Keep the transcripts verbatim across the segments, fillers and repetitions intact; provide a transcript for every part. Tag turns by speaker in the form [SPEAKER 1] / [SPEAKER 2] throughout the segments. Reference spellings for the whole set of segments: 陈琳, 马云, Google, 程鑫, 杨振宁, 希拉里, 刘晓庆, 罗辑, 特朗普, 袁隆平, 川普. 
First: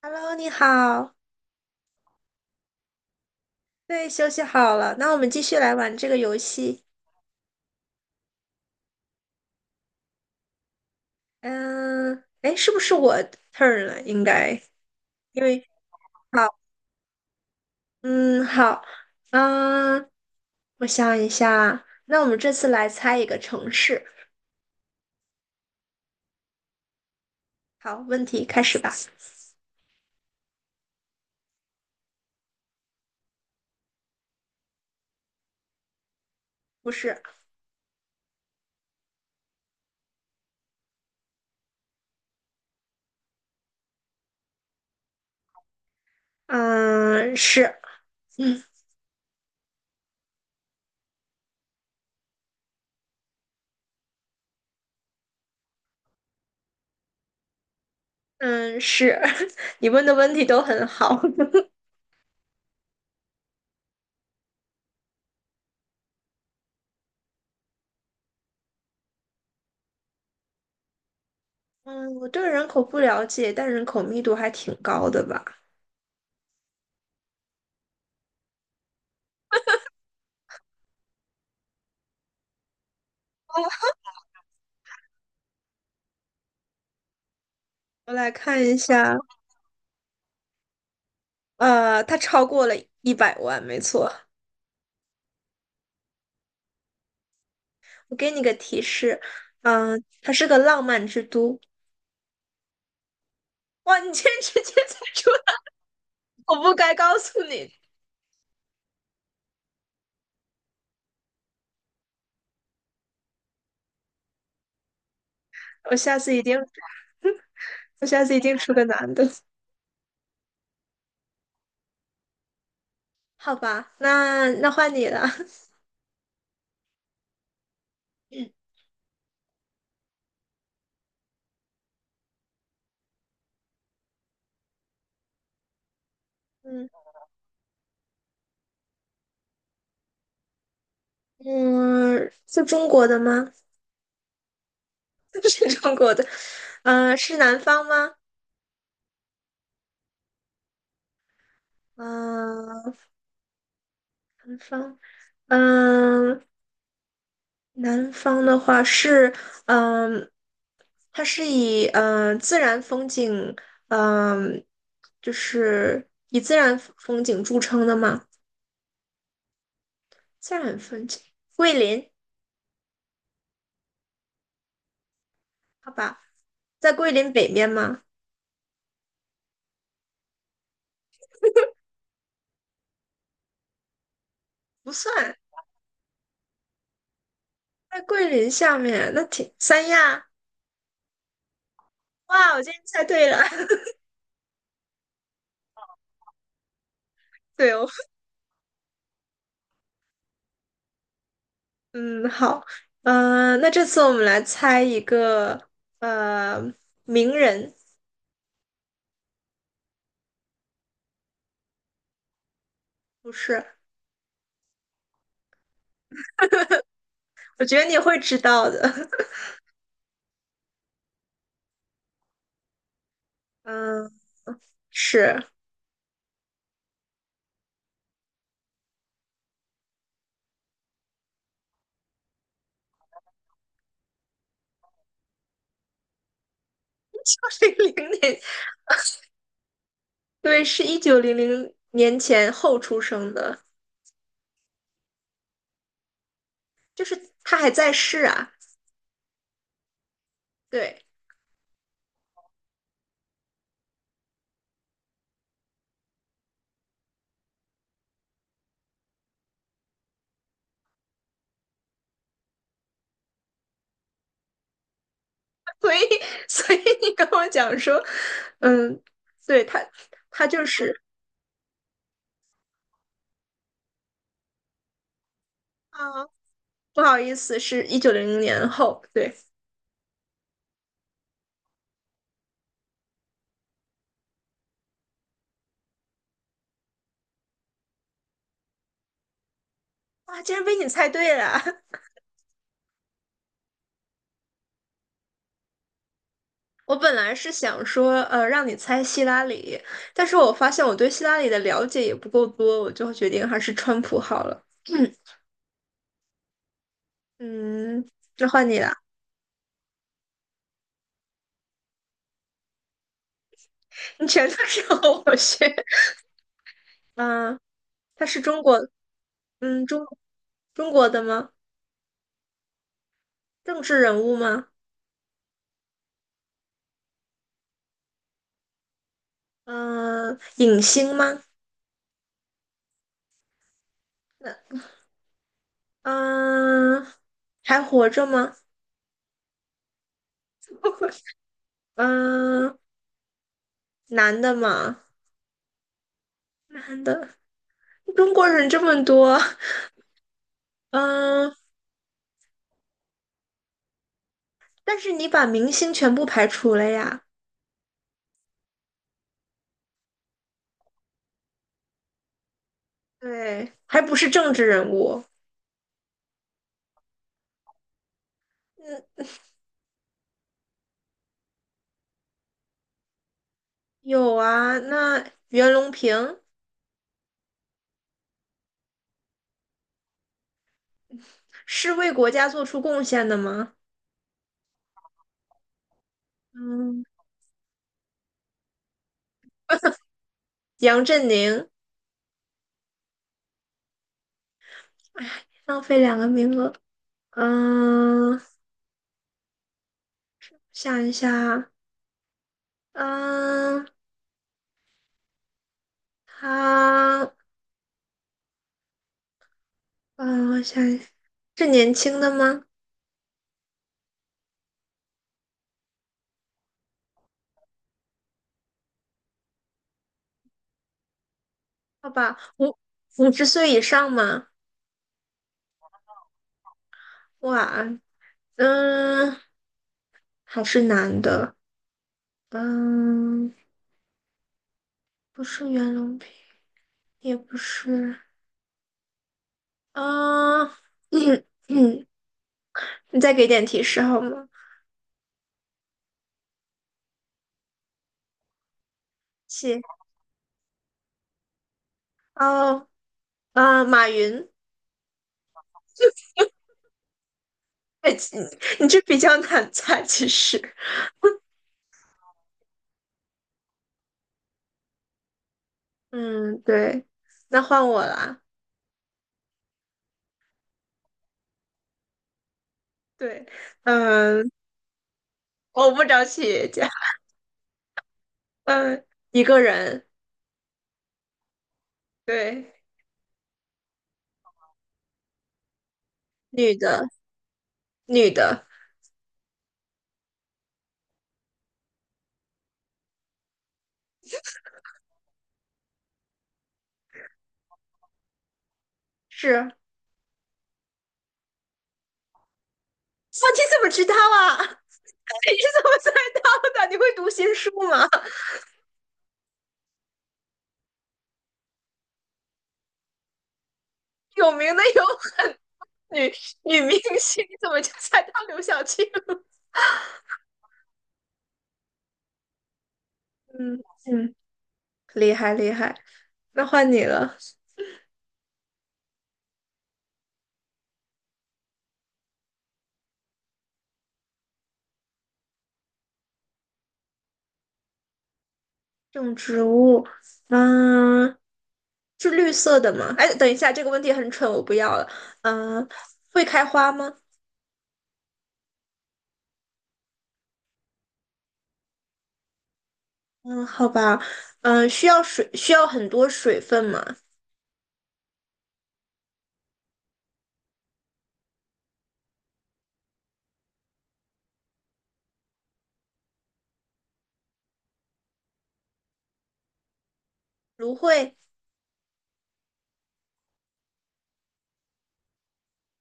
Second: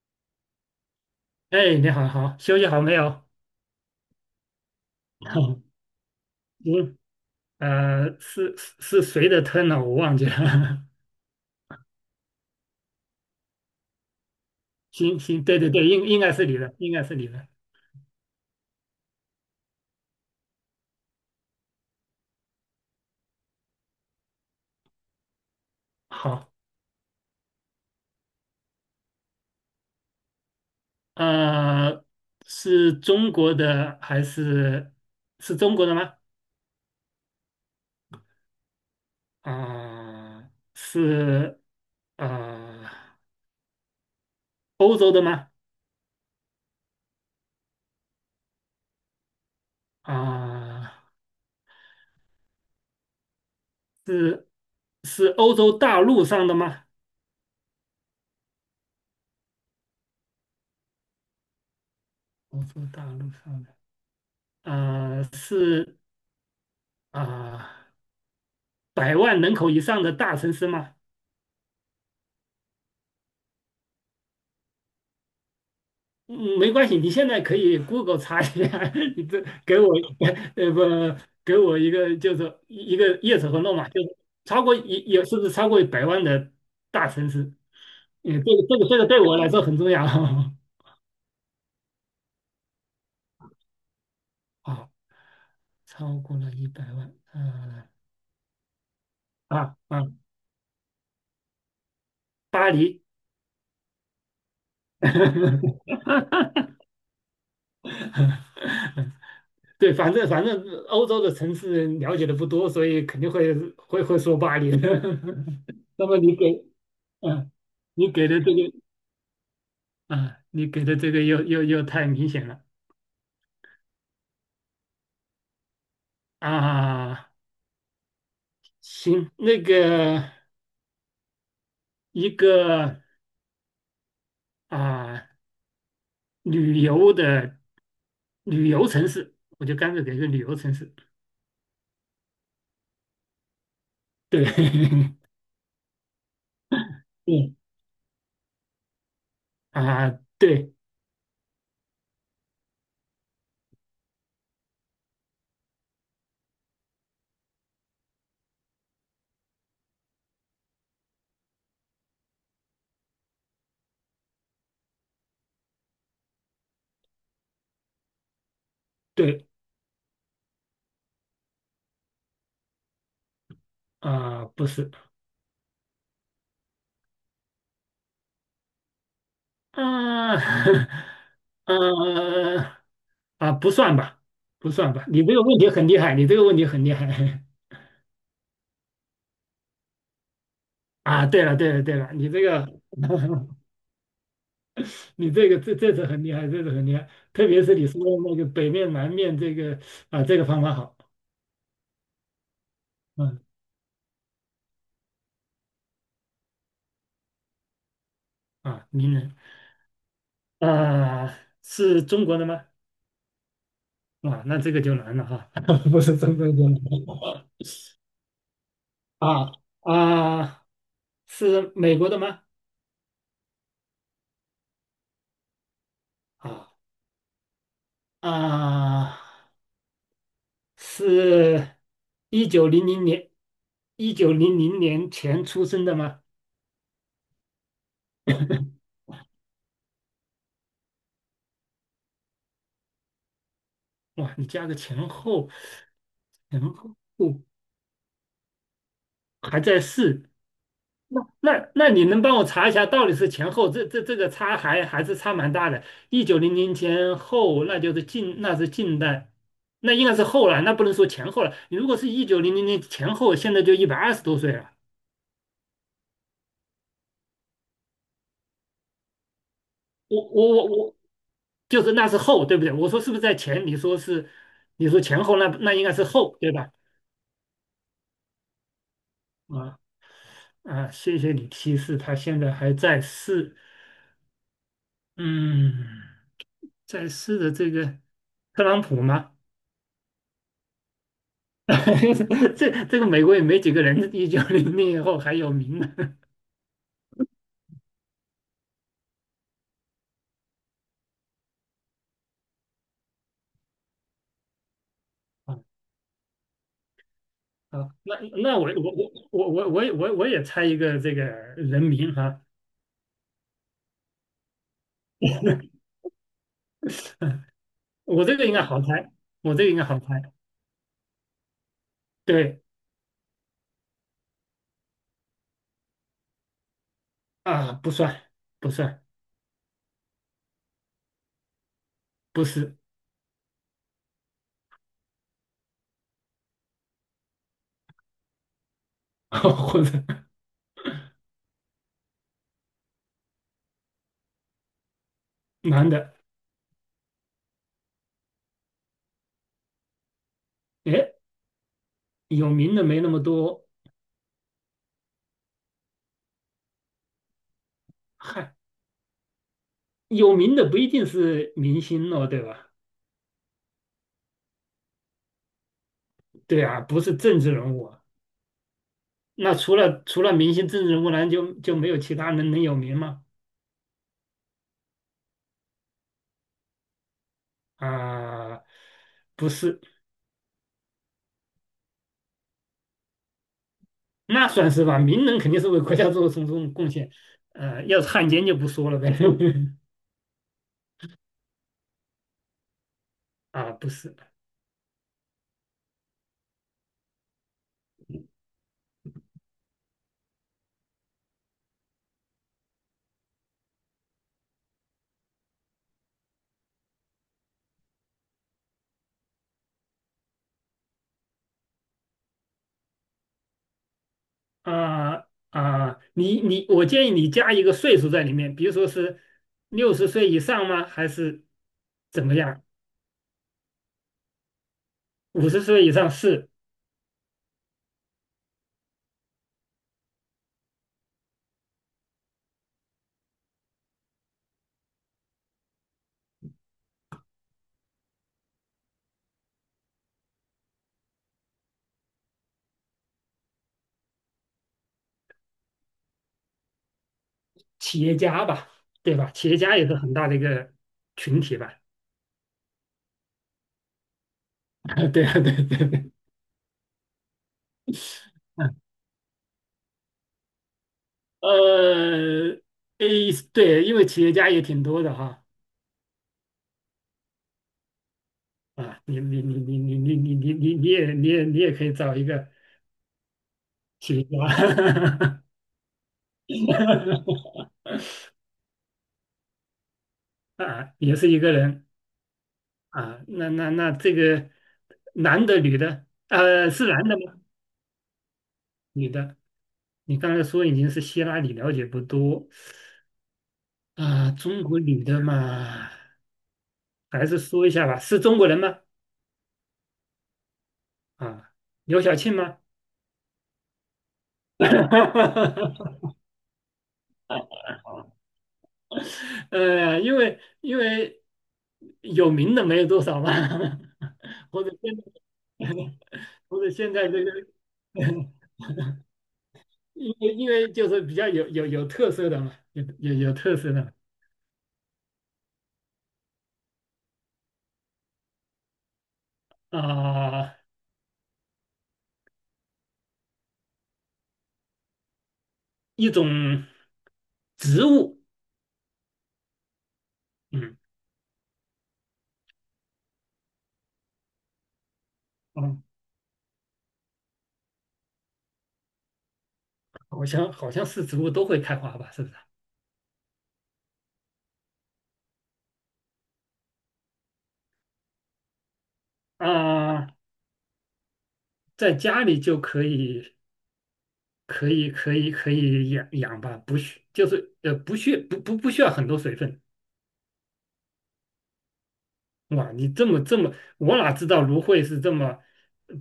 [SPEAKER 1] Hello，你好，
[SPEAKER 2] 哎，你好，好，休息好没有？
[SPEAKER 1] 对，休息好了，那我们继续 来玩这个游戏。
[SPEAKER 2] 嗯，呃，是是是谁的 turn 呢？我忘记了。
[SPEAKER 1] 嗯，哎，是不是我 turn 了？应该，
[SPEAKER 2] 行
[SPEAKER 1] 因
[SPEAKER 2] 行，对
[SPEAKER 1] 为
[SPEAKER 2] 对对，应应该是
[SPEAKER 1] 好，
[SPEAKER 2] 你的，应该是你的。
[SPEAKER 1] 嗯，好，嗯，我想一下，那我们这次来猜一个城市。
[SPEAKER 2] 好，
[SPEAKER 1] 好，问题开始吧。
[SPEAKER 2] 呃，是中国的还是是中国的吗？
[SPEAKER 1] 不是，
[SPEAKER 2] 啊、是呃欧洲的吗？
[SPEAKER 1] 嗯，是，嗯
[SPEAKER 2] 啊、是是欧洲大陆上的吗？
[SPEAKER 1] 嗯是，你问的问题都很好。
[SPEAKER 2] 欧洲大陆上的，呃，是啊。百万人口以上的大城市吗？
[SPEAKER 1] 嗯，我对人口不了解，但人口密度还挺高的吧？
[SPEAKER 2] 嗯，没关系，你现在可以 Google 查一下。你这给我呃不给我一个就是一个 yes 和 no 嘛，就是超过也也是不是超过百万的大城市？
[SPEAKER 1] 我来
[SPEAKER 2] 嗯，这
[SPEAKER 1] 看
[SPEAKER 2] 个
[SPEAKER 1] 一
[SPEAKER 2] 这个这个
[SPEAKER 1] 下，
[SPEAKER 2] 对我来说很重要。
[SPEAKER 1] 呃，它超过了一百万，没错。
[SPEAKER 2] 好，超过了一百万，嗯、
[SPEAKER 1] 我给你个提示，
[SPEAKER 2] 啊
[SPEAKER 1] 嗯、
[SPEAKER 2] 啊，
[SPEAKER 1] 它是个浪漫之都。
[SPEAKER 2] 巴黎。
[SPEAKER 1] 哇，你竟然直接猜出来，我 不该告诉你。
[SPEAKER 2] 对，反正反正欧洲的城市了解的不多，所以肯定会会会说巴黎的。
[SPEAKER 1] 我
[SPEAKER 2] 那么
[SPEAKER 1] 下次
[SPEAKER 2] 你
[SPEAKER 1] 一
[SPEAKER 2] 给，
[SPEAKER 1] 定，
[SPEAKER 2] 嗯，
[SPEAKER 1] 我
[SPEAKER 2] 你
[SPEAKER 1] 下
[SPEAKER 2] 给
[SPEAKER 1] 次一
[SPEAKER 2] 的这
[SPEAKER 1] 定
[SPEAKER 2] 个，
[SPEAKER 1] 出个男的。
[SPEAKER 2] 啊，你给的这个又又又太明显了
[SPEAKER 1] 好吧，那那换你了。
[SPEAKER 2] 啊！行，那个一个啊，旅
[SPEAKER 1] 嗯
[SPEAKER 2] 游的旅游城市，我就干脆给个旅游城市。
[SPEAKER 1] 嗯，是中国的吗？
[SPEAKER 2] 对。
[SPEAKER 1] 是中国的。嗯、是
[SPEAKER 2] 嗯
[SPEAKER 1] 南方吗？
[SPEAKER 2] 啊，对
[SPEAKER 1] 嗯、南方。嗯、南方的话是，嗯，它是以嗯自然风景，嗯，就是以自然风景著称的吗？
[SPEAKER 2] 对
[SPEAKER 1] 自然风景，桂林，
[SPEAKER 2] 啊，不是
[SPEAKER 1] 好吧，在桂林北面吗？
[SPEAKER 2] 啊。呃啊，不算吧，不
[SPEAKER 1] 不
[SPEAKER 2] 算吧。
[SPEAKER 1] 算，
[SPEAKER 2] 你这个问题很厉害，你这个问题很厉害。
[SPEAKER 1] 在桂林下面，那挺三亚。
[SPEAKER 2] 啊！对了对了对了，你这
[SPEAKER 1] 哇，我今
[SPEAKER 2] 个。
[SPEAKER 1] 天猜对了，
[SPEAKER 2] 你这个这这次很厉害，这次很厉害，特 别
[SPEAKER 1] 对
[SPEAKER 2] 是
[SPEAKER 1] 哦，
[SPEAKER 2] 你说的那个北面南面这个啊，这个方法好。
[SPEAKER 1] 嗯，好，
[SPEAKER 2] 嗯
[SPEAKER 1] 嗯，那这次我们来猜一个，呃，名人，
[SPEAKER 2] 啊，名人啊，是中国的吗？
[SPEAKER 1] 不是，
[SPEAKER 2] 啊，那这个就难了哈。不是中国的
[SPEAKER 1] 我觉得你会知道的，
[SPEAKER 2] 啊啊，是美国的吗？
[SPEAKER 1] 嗯。是
[SPEAKER 2] 啊啊，是一九零零年一九零零年前出生的吗？
[SPEAKER 1] 九零 零年，对，是一九零零年前后出生的，
[SPEAKER 2] 哇，你加个前后，前后
[SPEAKER 1] 就是他还在世啊。
[SPEAKER 2] 还在世。
[SPEAKER 1] 对，
[SPEAKER 2] 那那那你能帮我查一下，到底是前后这这这个差还还是差蛮大的。一九零零前后，那就是近那是近代，那应该是后了，那不能说前后了。你如果是一九零零年前后，现在就一百二十多岁了。
[SPEAKER 1] 所以所以你跟我讲说，嗯，对他
[SPEAKER 2] 我
[SPEAKER 1] 他
[SPEAKER 2] 我
[SPEAKER 1] 就
[SPEAKER 2] 我我，
[SPEAKER 1] 是
[SPEAKER 2] 就是那是后，对不对？我说是不是在前？你说是，你说前后，那那应该是
[SPEAKER 1] 啊，
[SPEAKER 2] 后，对吧？
[SPEAKER 1] 不好意思，是一九零零年后。对，
[SPEAKER 2] 啊啊，谢谢你提示，他现在还在世，嗯，在世的这个特朗普吗？
[SPEAKER 1] 哇，竟然被你猜对了。
[SPEAKER 2] 这这个美国也没几个人一九零零以后还有名呢。
[SPEAKER 1] 我本来是想说，呃，让你猜希拉里，但是我发现我对希拉里的了解也不够多，我就决定还是川普好了。
[SPEAKER 2] 啊 啊，
[SPEAKER 1] 嗯，
[SPEAKER 2] 那
[SPEAKER 1] 那
[SPEAKER 2] 那我
[SPEAKER 1] 换你了。
[SPEAKER 2] 我我我我我也我我也猜一个这个人名哈、
[SPEAKER 1] 你全都是和我学。嗯，
[SPEAKER 2] 我
[SPEAKER 1] 他
[SPEAKER 2] 这
[SPEAKER 1] 是
[SPEAKER 2] 个应该
[SPEAKER 1] 中国，
[SPEAKER 2] 好猜，我这个应该
[SPEAKER 1] 嗯，
[SPEAKER 2] 好
[SPEAKER 1] 中
[SPEAKER 2] 猜。
[SPEAKER 1] 中国的吗？
[SPEAKER 2] 对
[SPEAKER 1] 政治人物吗？
[SPEAKER 2] 啊，不算不算，
[SPEAKER 1] 嗯，影星吗？
[SPEAKER 2] 不是。
[SPEAKER 1] 那嗯，还活着吗？
[SPEAKER 2] 或者
[SPEAKER 1] 嗯，男的吗？
[SPEAKER 2] 男的。
[SPEAKER 1] 男的。中国人这么多，
[SPEAKER 2] 哎，
[SPEAKER 1] 嗯，
[SPEAKER 2] 有名的没那么多。
[SPEAKER 1] 但是你把明星全部排除了呀？
[SPEAKER 2] 嗨，有名的不一定是明星哦，对吧？
[SPEAKER 1] 对，还不是政治人物。
[SPEAKER 2] 对啊，不是政治人物啊。
[SPEAKER 1] 嗯，
[SPEAKER 2] 那除了除了明星、政治人物，难就就没有其他人能有名吗？
[SPEAKER 1] 有啊，那袁隆平
[SPEAKER 2] 啊、不是，
[SPEAKER 1] 是为国家做出贡献的吗？
[SPEAKER 2] 那算是吧。名人肯定是为国家做出种贡
[SPEAKER 1] 嗯，
[SPEAKER 2] 献，呃，要是汉奸就不说了呗。
[SPEAKER 1] 杨振宁。
[SPEAKER 2] 啊，不是，
[SPEAKER 1] 哎，浪费两个名额。嗯，想一下，嗯，他，嗯，我想一下，是年轻的吗？
[SPEAKER 2] 啊啊，你你，我建议你加一个岁数在里面，比如说是六十岁以上吗？还是
[SPEAKER 1] 好
[SPEAKER 2] 怎么
[SPEAKER 1] 吧，
[SPEAKER 2] 样？
[SPEAKER 1] 五五十岁以上吗？
[SPEAKER 2] 五十岁以上是
[SPEAKER 1] 哇，嗯，还是男的。嗯，不是袁隆平，也不是。嗯，嗯嗯，你再给点提示好吗？
[SPEAKER 2] 企业家吧，对吧？企业家
[SPEAKER 1] 七，
[SPEAKER 2] 也是很大的一个群体吧。
[SPEAKER 1] 哦，啊，马云。
[SPEAKER 2] 啊对啊，对对对。
[SPEAKER 1] 哎，你你 这比较难猜，其实。
[SPEAKER 2] 呃，诶，对，因为企业家也挺多的哈。
[SPEAKER 1] 嗯，对，那换我啦。
[SPEAKER 2] 啊，你你你你你你你你你你也你也你也可以找一个
[SPEAKER 1] 对，
[SPEAKER 2] 企业
[SPEAKER 1] 嗯，
[SPEAKER 2] 家。
[SPEAKER 1] 我不找企业家，嗯，一个人，
[SPEAKER 2] 啊，也是一个人
[SPEAKER 1] 对，
[SPEAKER 2] 啊，那那那这个男的女的，呃，
[SPEAKER 1] 女
[SPEAKER 2] 是男
[SPEAKER 1] 的，
[SPEAKER 2] 的吗？
[SPEAKER 1] 女的，
[SPEAKER 2] 女的，你刚才说已经是希拉里了解不多啊，中国女的嘛，还是说一下吧，是中国人吗？
[SPEAKER 1] 是。
[SPEAKER 2] 啊，刘晓庆吗？
[SPEAKER 1] 哇，你怎么知道啊？你怎么 猜到的？你会读心术吗？
[SPEAKER 2] 呃，因为因为有名的没有多少吧。
[SPEAKER 1] 有
[SPEAKER 2] 或者
[SPEAKER 1] 名的
[SPEAKER 2] 现
[SPEAKER 1] 有
[SPEAKER 2] 在
[SPEAKER 1] 女
[SPEAKER 2] 或者
[SPEAKER 1] 女
[SPEAKER 2] 现
[SPEAKER 1] 明
[SPEAKER 2] 在这个。
[SPEAKER 1] 星，你怎么就猜到刘晓庆了
[SPEAKER 2] 因为因为就是比较有有有特色的嘛，有有有特 色
[SPEAKER 1] 嗯
[SPEAKER 2] 的
[SPEAKER 1] 嗯，厉害厉害。那换你了，
[SPEAKER 2] 啊、一种植物，
[SPEAKER 1] 种植物，
[SPEAKER 2] 嗯
[SPEAKER 1] 嗯，是绿色的吗？哎，等一下，这个问题很蠢，我不要了。
[SPEAKER 2] 嗯，
[SPEAKER 1] 嗯，会开花吗？
[SPEAKER 2] 好像好像是植物都会开花吧，是不是？
[SPEAKER 1] 嗯，好吧。嗯，需要水，需要很多水分吗？
[SPEAKER 2] 啊、在家里就可以可以可以可以养养吧，不需就是呃不需不不不需要很多水分。
[SPEAKER 1] 芦荟、
[SPEAKER 2] 哇，你这么这么，我哪知道芦荟是这么，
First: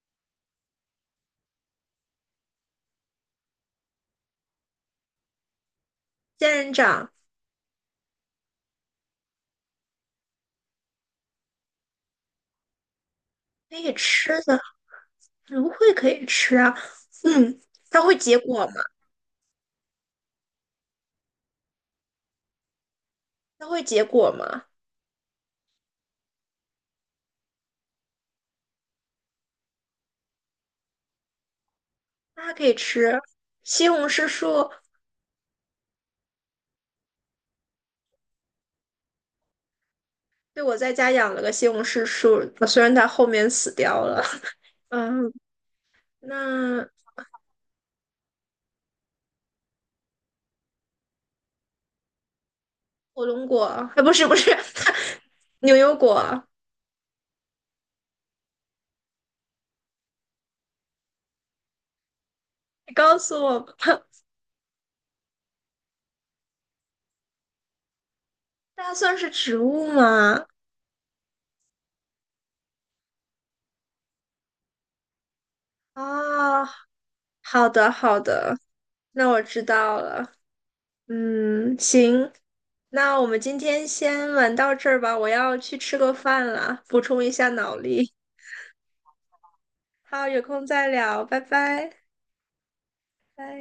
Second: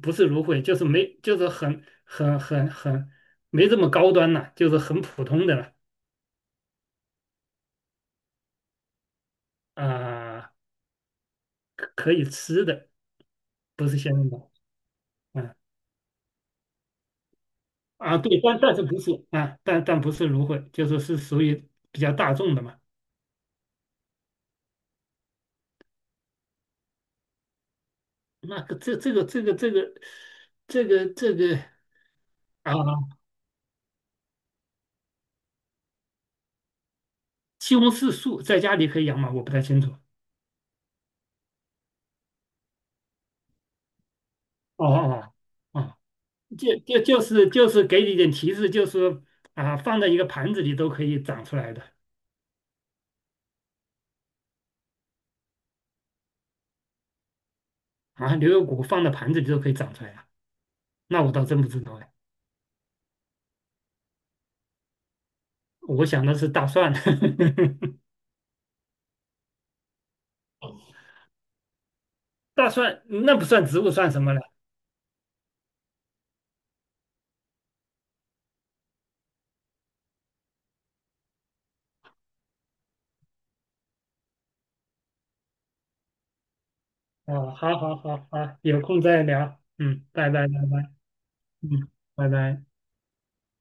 [SPEAKER 2] 不是芦荟，就是没就是很很很很没这么高端呐、就是很普通的了
[SPEAKER 1] 仙人掌
[SPEAKER 2] 啊。可可以吃的，
[SPEAKER 1] 可
[SPEAKER 2] 不
[SPEAKER 1] 以
[SPEAKER 2] 是仙人
[SPEAKER 1] 吃
[SPEAKER 2] 掌。
[SPEAKER 1] 的，
[SPEAKER 2] 啊
[SPEAKER 1] 芦荟可以吃啊。嗯，它会
[SPEAKER 2] 啊，
[SPEAKER 1] 结
[SPEAKER 2] 对，但
[SPEAKER 1] 果吗？
[SPEAKER 2] 但是不是啊，但但不是芦荟，就是是属于比较大众的嘛。
[SPEAKER 1] 它会结果吗？
[SPEAKER 2] 那个这这个这个这个这个这个
[SPEAKER 1] 它还可以
[SPEAKER 2] 啊，
[SPEAKER 1] 吃。西红柿树，
[SPEAKER 2] 西红柿树在家里可以养吗？我不太清楚。
[SPEAKER 1] 对，我在家养了个西红柿树，虽然它后面死掉了。
[SPEAKER 2] 哦
[SPEAKER 1] 嗯，
[SPEAKER 2] 哦哦，就
[SPEAKER 1] 那
[SPEAKER 2] 就就是就是给你一点提示，就是啊，放在一个盘子里都可以长出来的
[SPEAKER 1] 火龙果，哎，不是不是，牛油果，
[SPEAKER 2] 啊，牛油果放在盘子里都可以长出来啊。那我倒真不知道哎，
[SPEAKER 1] 你告诉我吧。
[SPEAKER 2] 我想的是大蒜。
[SPEAKER 1] 大蒜是植物吗？
[SPEAKER 2] 大蒜那不算植物，算什么呢？
[SPEAKER 1] 啊，好的好的，那我知道了。嗯，行，那我们今天先玩到这儿吧，我要去吃个饭了，补充一下
[SPEAKER 2] 哦，
[SPEAKER 1] 脑
[SPEAKER 2] 好好
[SPEAKER 1] 力。
[SPEAKER 2] 好好，有空再聊，嗯，
[SPEAKER 1] 好，
[SPEAKER 2] 拜
[SPEAKER 1] 有
[SPEAKER 2] 拜拜
[SPEAKER 1] 空再
[SPEAKER 2] 拜，
[SPEAKER 1] 聊，拜
[SPEAKER 2] 嗯，
[SPEAKER 1] 拜，
[SPEAKER 2] 拜拜。
[SPEAKER 1] 拜。